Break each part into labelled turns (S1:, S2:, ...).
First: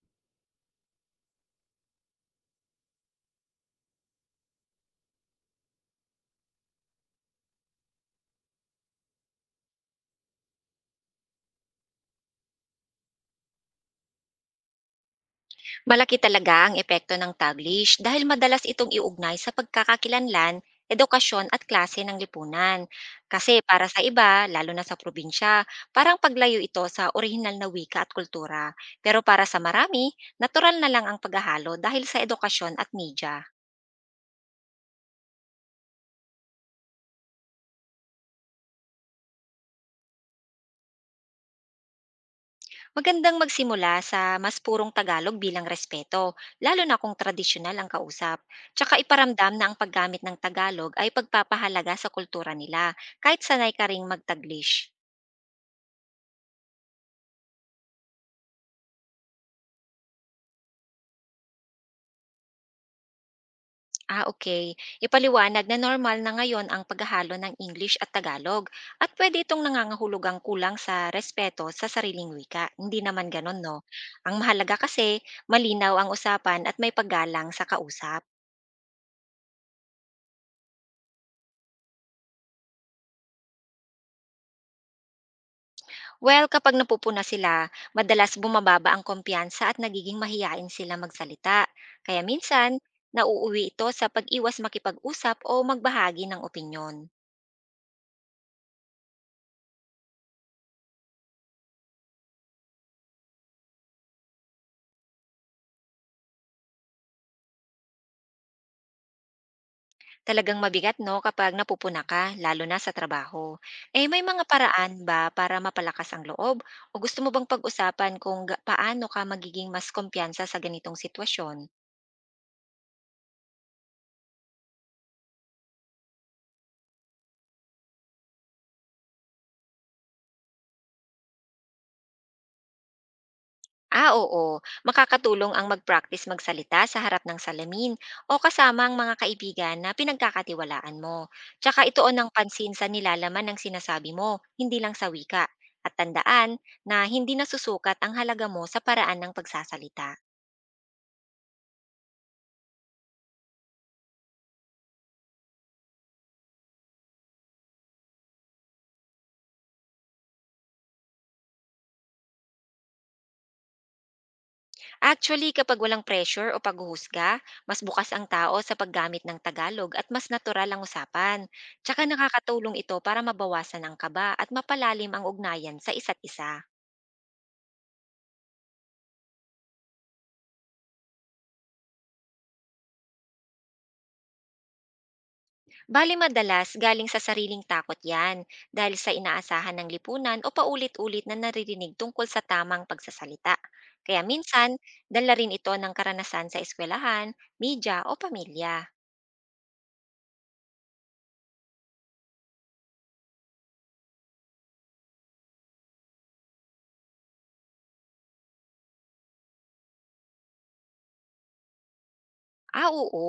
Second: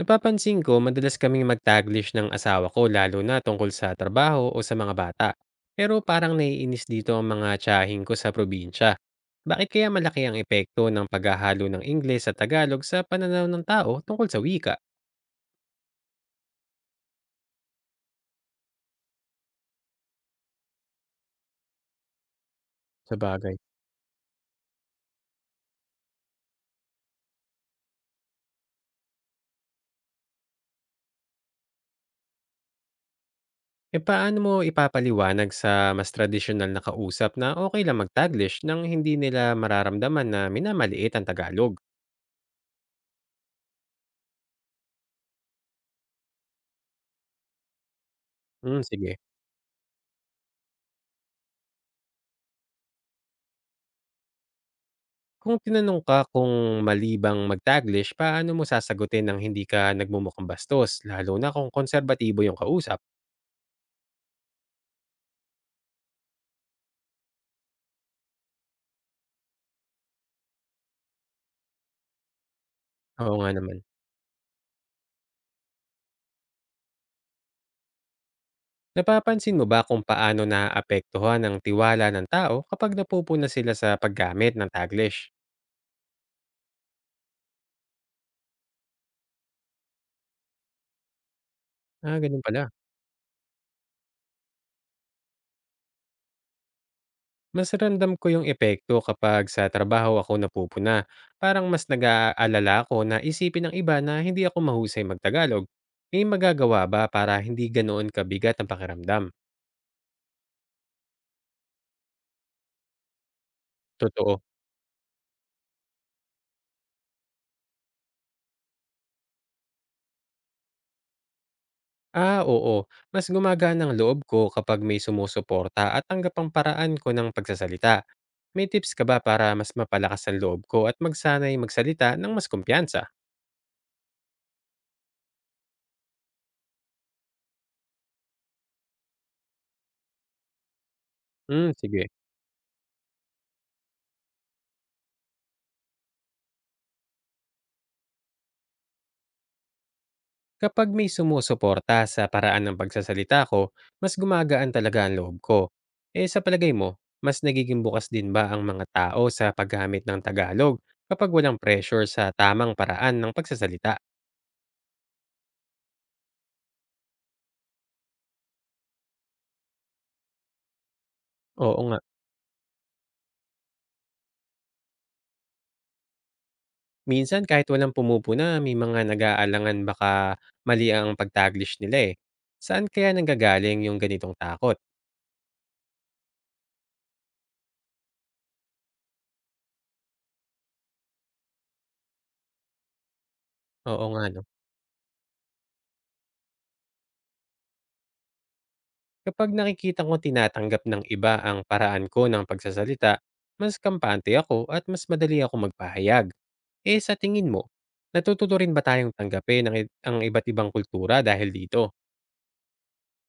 S1: Napapansin ko, madalas kaming magtaglish ng asawa ko lalo na tungkol sa trabaho o sa mga bata. Pero parang naiinis dito ang mga tiyahing ko sa probinsya. Bakit kaya malaki ang epekto ng paghahalo ng Ingles at Tagalog sa pananaw ng tao tungkol sa wika?
S2: Malaki talaga ang epekto ng Taglish dahil madalas itong iugnay sa pagkakakilanlan, edukasyon at klase ng lipunan.
S1: Sa
S2: Kasi
S1: bagay.
S2: para sa iba, lalo na sa probinsya, parang paglayo ito sa orihinal na wika at kultura. Pero para sa marami, natural na lang ang paghahalo dahil sa edukasyon at media.
S1: E paano mo ipapaliwanag sa mas tradisyonal na kausap na okay lang magtaglish taglish nang hindi nila mararamdaman na minamaliit ang Tagalog?
S2: Magandang magsimula sa mas purong Tagalog bilang respeto, lalo na kung tradisyonal ang kausap.
S1: Hmm,
S2: Tsaka
S1: sige.
S2: iparamdam na ang paggamit ng Tagalog ay pagpapahalaga sa kultura nila, kahit sanay ka ring magtaglish.
S1: Kung tinanong ka kung mali bang mag-Taglish, paano mo sasagutin ng hindi ka nagmumukhang bastos, lalo na kung konserbatibo yung kausap?
S2: Ah, okay. Ipaliwanag na normal na ngayon ang paghahalo ng English at Tagalog at pwede itong nangangahulugang kulang sa respeto sa sariling wika. Hindi naman
S1: Oo nga
S2: ganon, no?
S1: naman.
S2: Ang mahalaga kasi, malinaw ang usapan at may paggalang sa kausap.
S1: Napapansin mo ba kung paano naaapektuhan ang tiwala ng tao kapag napupuna sila sa paggamit ng Taglish?
S2: Well, kapag napupuna sila, madalas bumababa ang kumpiyansa at nagiging mahiyain sila magsalita.
S1: Ah,
S2: Kaya
S1: ganun pala.
S2: minsan, nauuwi ito sa pag-iwas makipag-usap o magbahagi ng opinyon.
S1: Mas ramdam ko yung epekto kapag sa trabaho ako napupuna. Parang mas nag-aalala ako na isipin ng iba na hindi ako mahusay magtagalog. May magagawa ba para hindi ganoon kabigat ang pakiramdam?
S2: Talagang mabigat 'no kapag napupuna ka, lalo na sa trabaho. Eh, may
S1: Totoo.
S2: mga paraan ba para mapalakas ang loob o gusto mo bang pag-usapan kung ga paano ka magiging mas kumpiyansa sa ganitong sitwasyon?
S1: Ah, oo. Mas gumagana ang loob ko kapag may sumusuporta at tanggap ang paraan ko ng pagsasalita. May tips ka ba para mas mapalakas ang loob ko at magsanay magsalita ng mas kumpiyansa?
S2: Ah, oo. Makakatulong ang mag-practice magsalita sa harap ng salamin o kasama ang mga kaibigan na pinagkakatiwalaan mo.
S1: Hmm,
S2: Tsaka
S1: sige.
S2: ituon ng pansin sa nilalaman ng sinasabi mo, hindi lang sa wika. At tandaan na hindi nasusukat ang halaga mo sa paraan ng pagsasalita.
S1: Kapag may sumusuporta sa paraan ng pagsasalita ko, mas gumagaan talaga ang loob ko. Eh sa palagay mo, mas nagiging bukas din ba ang mga tao sa paggamit ng Tagalog kapag walang pressure sa tamang paraan ng pagsasalita?
S2: Actually, kapag walang pressure o paghuhusga, mas bukas ang tao sa paggamit ng Tagalog at mas natural ang usapan.
S1: Oo nga.
S2: Tsaka nakakatulong ito para mabawasan ang kaba at mapalalim ang ugnayan sa isa't isa.
S1: Minsan kahit walang pumupuna may mga nag-aalangan baka mali ang pagtaglish nila, eh. Saan kaya nanggagaling yung ganitong takot?
S2: Bali madalas, galing sa sariling takot yan dahil sa inaasahan ng lipunan o paulit-ulit na naririnig tungkol sa tamang pagsasalita.
S1: Oo
S2: Kaya
S1: nga 'no.
S2: minsan, dala rin ito ng karanasan sa eskwelahan, media o pamilya.
S1: Kapag nakikita kong tinatanggap ng iba ang paraan ko ng pagsasalita, mas kampante ako at mas madali ako magpahayag. Eh, sa tingin mo, natututo rin ba tayong tanggapin ang ang iba't ibang kultura dahil dito?
S2: Ah, oo.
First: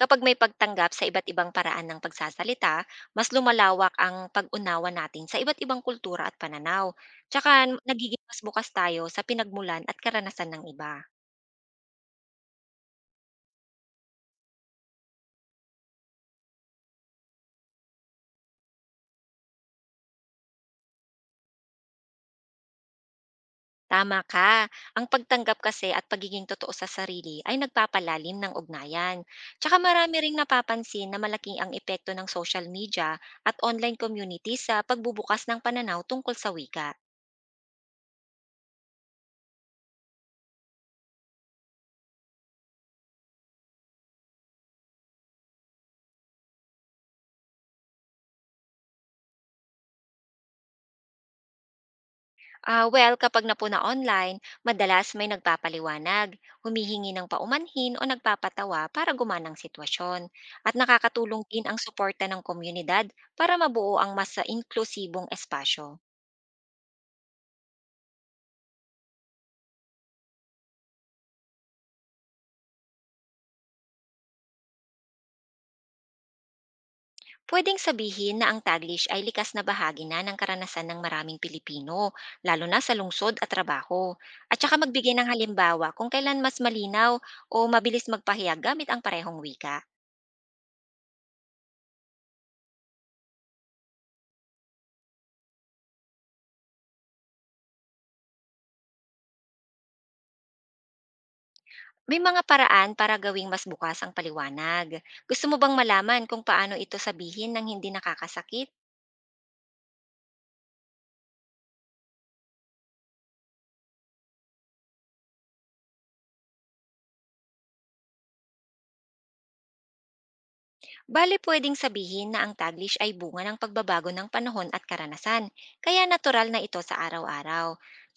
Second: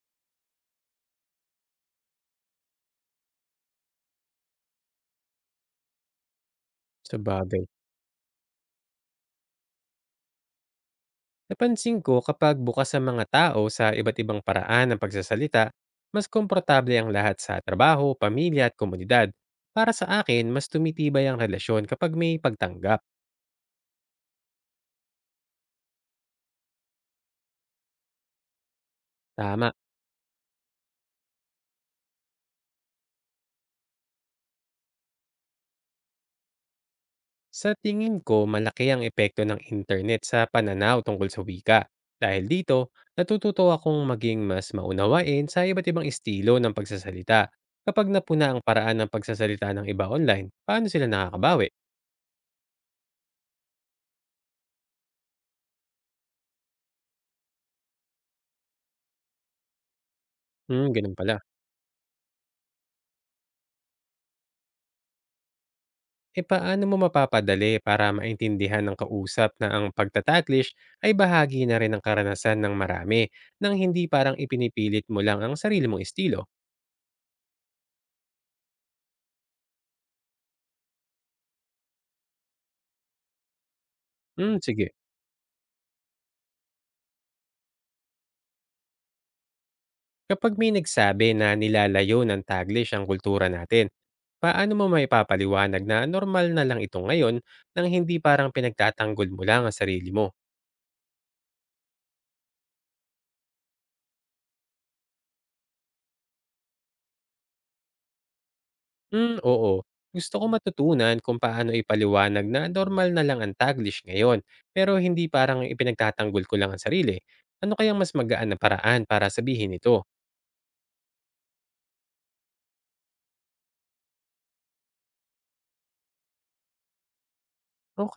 S2: Kapag may pagtanggap sa iba't ibang paraan ng pagsasalita, mas lumalawak ang pag-unawa natin sa iba't ibang kultura at pananaw.
S1: Sa
S2: Tsaka
S1: Sabagay.
S2: nagiging mas bukas tayo sa pinagmulan at karanasan ng iba.
S1: Napansin ko kapag bukas ang mga tao sa iba't ibang paraan ng pagsasalita, mas komportable ang lahat sa trabaho, pamilya at komunidad. Para sa akin, mas tumitibay ang relasyon kapag may pagtanggap.
S2: Tama ka. Ang pagtanggap kasi at pagiging totoo sa sarili ay nagpapalalim ng ugnayan.
S1: Tama.
S2: Tsaka marami ring napapansin na malaking ang epekto ng social media at online community sa pagbubukas ng pananaw tungkol sa wika.
S1: Sa tingin ko, malaki ang epekto ng internet sa pananaw tungkol sa wika. Dahil dito, natututo akong maging mas maunawain sa iba't ibang estilo ng pagsasalita. Kapag napuna ang paraan ng pagsasalita ng iba online, paano sila nakakabawi?
S2: Ah, well, kapag napuna online, madalas may nagpapaliwanag, humihingi ng paumanhin o nagpapatawa para gumanang sitwasyon. At
S1: Hmm, ganun pala.
S2: nakakatulong din ang suporta ng komunidad para mabuo ang mas inklusibong espasyo.
S1: Eh paano mo mapapadali para maintindihan ng kausap na ang pagtataglish ay bahagi na rin ng karanasan ng marami nang hindi parang ipinipilit mo lang ang sarili mong estilo?
S2: Pwedeng sabihin na ang Taglish ay likas na bahagi na ng karanasan ng maraming Pilipino, lalo na sa lungsod at trabaho. At
S1: Hmm,
S2: saka
S1: sige.
S2: magbigay ng halimbawa kung kailan mas malinaw o mabilis magpahayag gamit ang parehong wika.
S1: Kapag may nagsabi na nilalayo ng taglish ang kultura natin, paano mo maipapaliwanag na normal na lang ito ngayon nang hindi parang pinagtatanggol mo lang ang sarili mo?
S2: May mga paraan para gawing mas bukas ang paliwanag. Gusto mo bang malaman kung paano ito sabihin ng hindi nakakasakit?
S1: Hmm, oo. Gusto ko matutunan kung paano ipaliwanag na normal na lang ang Taglish ngayon, pero hindi parang ipinagtatanggol ko lang ang sarili. Ano kayang mas magaan na paraan para sabihin ito?
S2: Bale, pwedeng sabihin na ang Taglish ay bunga ng pagbabago ng panahon at karanasan, kaya natural na ito sa araw-araw.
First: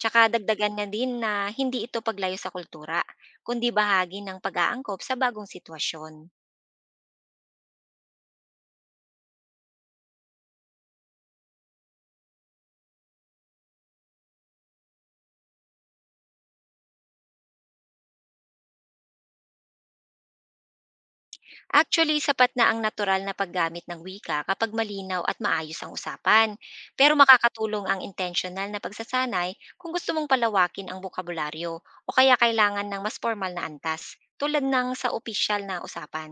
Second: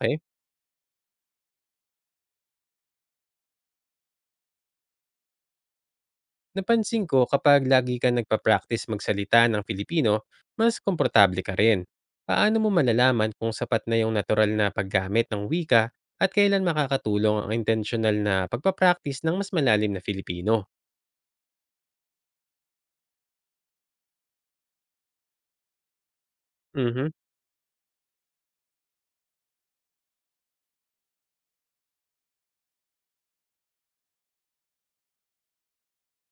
S2: Tsaka dagdagan na din na hindi ito paglayo sa kultura, kundi bahagi ng pag-aangkop sa bagong sitwasyon.
S1: Napansin ko kapag lagi ka nagpa-practice magsalita ng Filipino, mas komportable ka rin. Paano mo malalaman kung sapat na yung natural na paggamit ng wika at kailan makakatulong ang intentional na pagpa-practice ng mas malalim na Filipino?
S2: Actually, sapat na ang natural na paggamit ng wika kapag malinaw at maayos ang usapan. Pero
S1: Mhm.
S2: makakatulong ang intentional na pagsasanay kung gusto mong palawakin ang bokabularyo o kaya kailangan ng mas formal na antas, tulad ng sa opisyal na usapan.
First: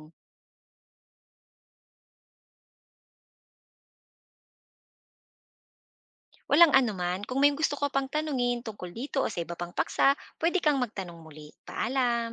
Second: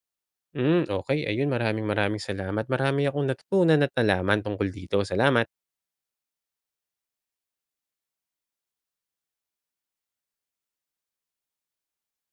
S1: Hmm, okey ayun maraming maraming salamat. Marami akong natutunan at nalaman tungkol dito. Salamat.
S2: Walang anuman, kung may gusto ko pang tanungin tungkol dito o sa iba pang paksa, pwede kang magtanong muli. Paalam!